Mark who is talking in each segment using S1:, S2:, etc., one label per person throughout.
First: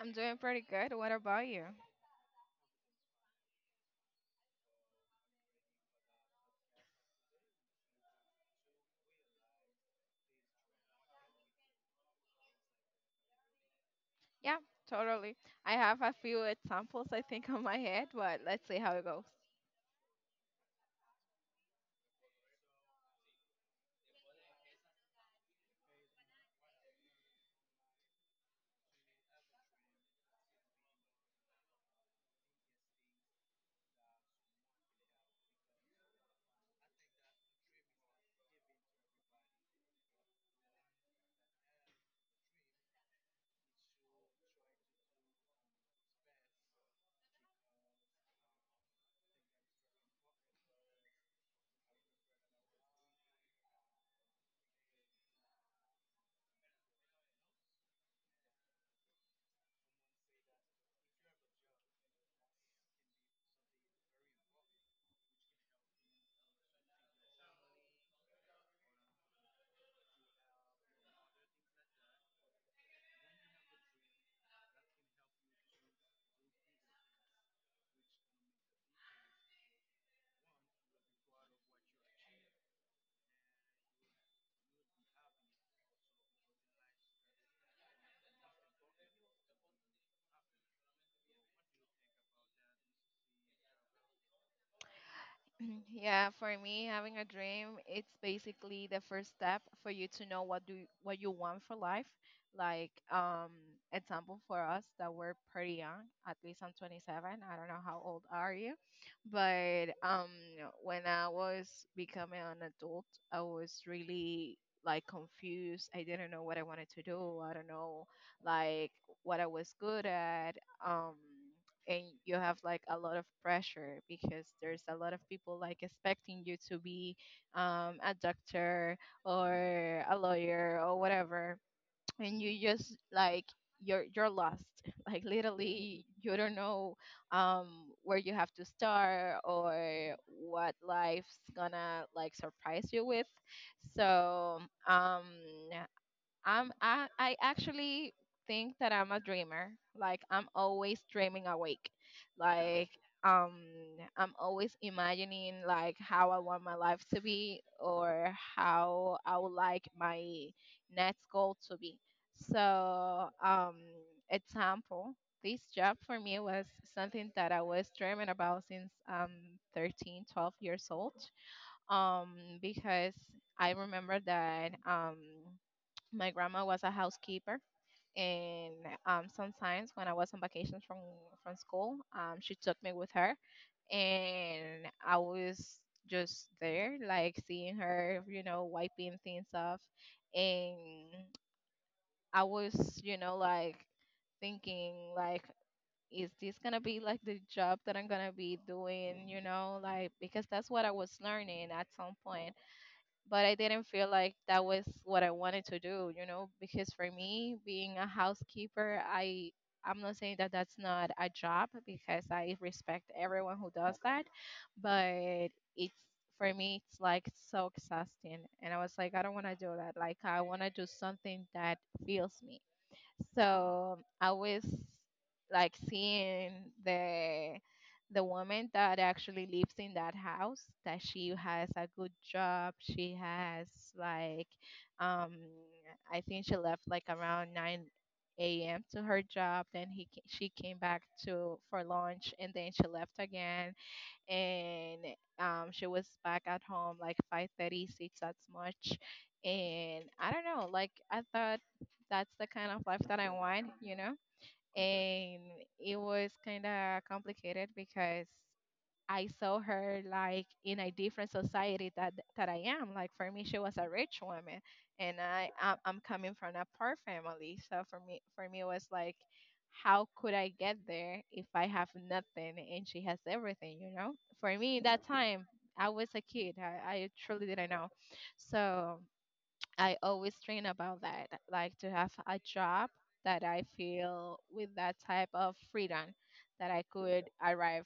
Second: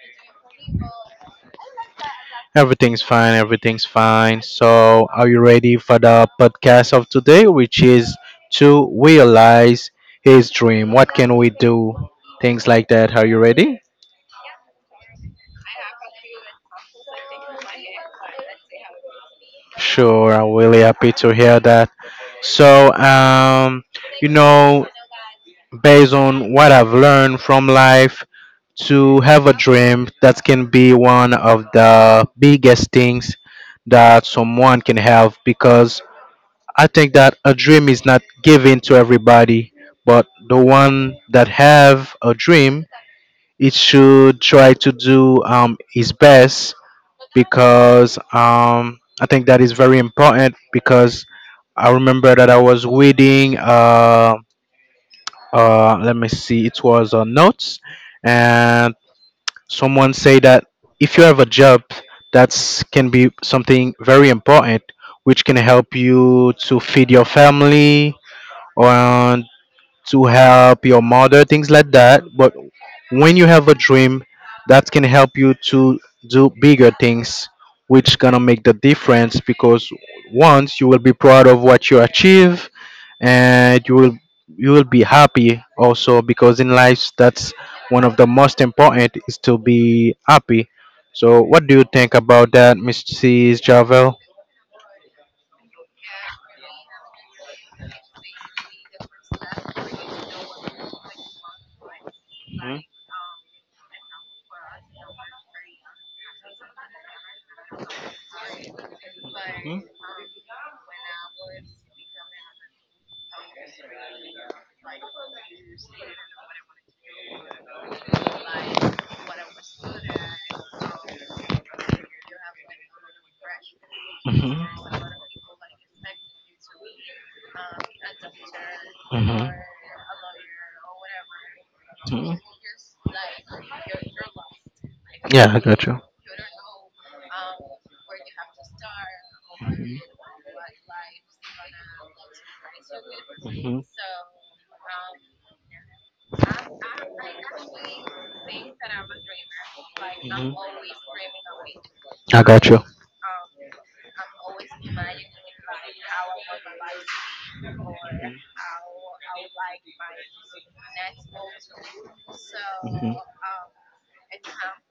S1: I'm doing pretty good. What about you?
S2: Everything's fine, everything's fine. So, are you ready for the podcast of today, which is to realize his dream? What can we do? Things like that. Are you ready?
S1: Yeah, totally. I have a few examples I think on my head, but let's see how it goes.
S2: Sure, I'm really happy to hear that. So, um, you know, Based on what I've learned from life, to have a dream that can be one of the biggest things that someone can have, because I think that a dream is not given to everybody, but the one that have a dream, it should try to do his best, because I think that is very important. Because I remember that I was reading let me see, it was notes, and someone say that if you have a job, that's can be something very important which can help you to feed your family, or to help your mother, things like that. But when you have a dream, that can help you to do bigger things, which gonna make the difference, because once you will be proud of what you achieve, and you will be happy also, because in life that's one of the most important is to be happy. So what do you think about that, Mrs. Javel?
S1: Yeah, for me, having a dream, it's basically the first step for you to know what you want for life. Like, example for us that we're pretty young. At least I'm 27. I don't know how old are you, but when I was becoming an adult, I was really like confused. I didn't know what I wanted to do. I don't know like what I was good at. Um, and you have like a lot of pressure because there's a lot of people like expecting you to be a doctor or a lawyer or whatever and you just like you're lost like literally you don't know um where you have to start or what life's gonna like surprise you with, so um I actually think that I'm a dreamer. Like I'm always dreaming awake.
S2: I got you.
S1: Like um I'm always imagining like how I want my life to be or how I would like my next goal to be. So example, this job for me was something that I was dreaming about since 13, 12 years old. Because I remember that my grandma was a housekeeper, and sometimes when I was on vacations from school, she took me with her, and I was just there, like seeing her, you know, wiping things off, and I was, you know, like thinking like is this gonna be like the job that I'm gonna be doing, you know, like because that's what I was learning at some point, but I didn't feel like that was what I wanted to do, you know, because for me, being a housekeeper, I'm not saying that that's not a job because I respect everyone who does that, but it's for me it's like so exhausting and I was like I don't want to do that. Like I want to do something that feels me. So I was like seeing the the woman that actually lives in that house, that she has a good job. She has like um I think she left like around 9 a.m. to her job. Then she came back to for lunch and then she left again, and she was back at home like five thirty, six. 6 at much. And I don't know, like I thought that's the kind of life that I want, you know. And it was kind of complicated because I saw her like in a different society that I am. Like for me, she was a rich woman, and I'm coming from a poor family. So for me, it was like, how could I get there if I have nothing and she has everything? You know, for me that time I was a kid. I truly didn't know. So I always dream about that, like to have a job that I feel with that type of freedom that I could arrive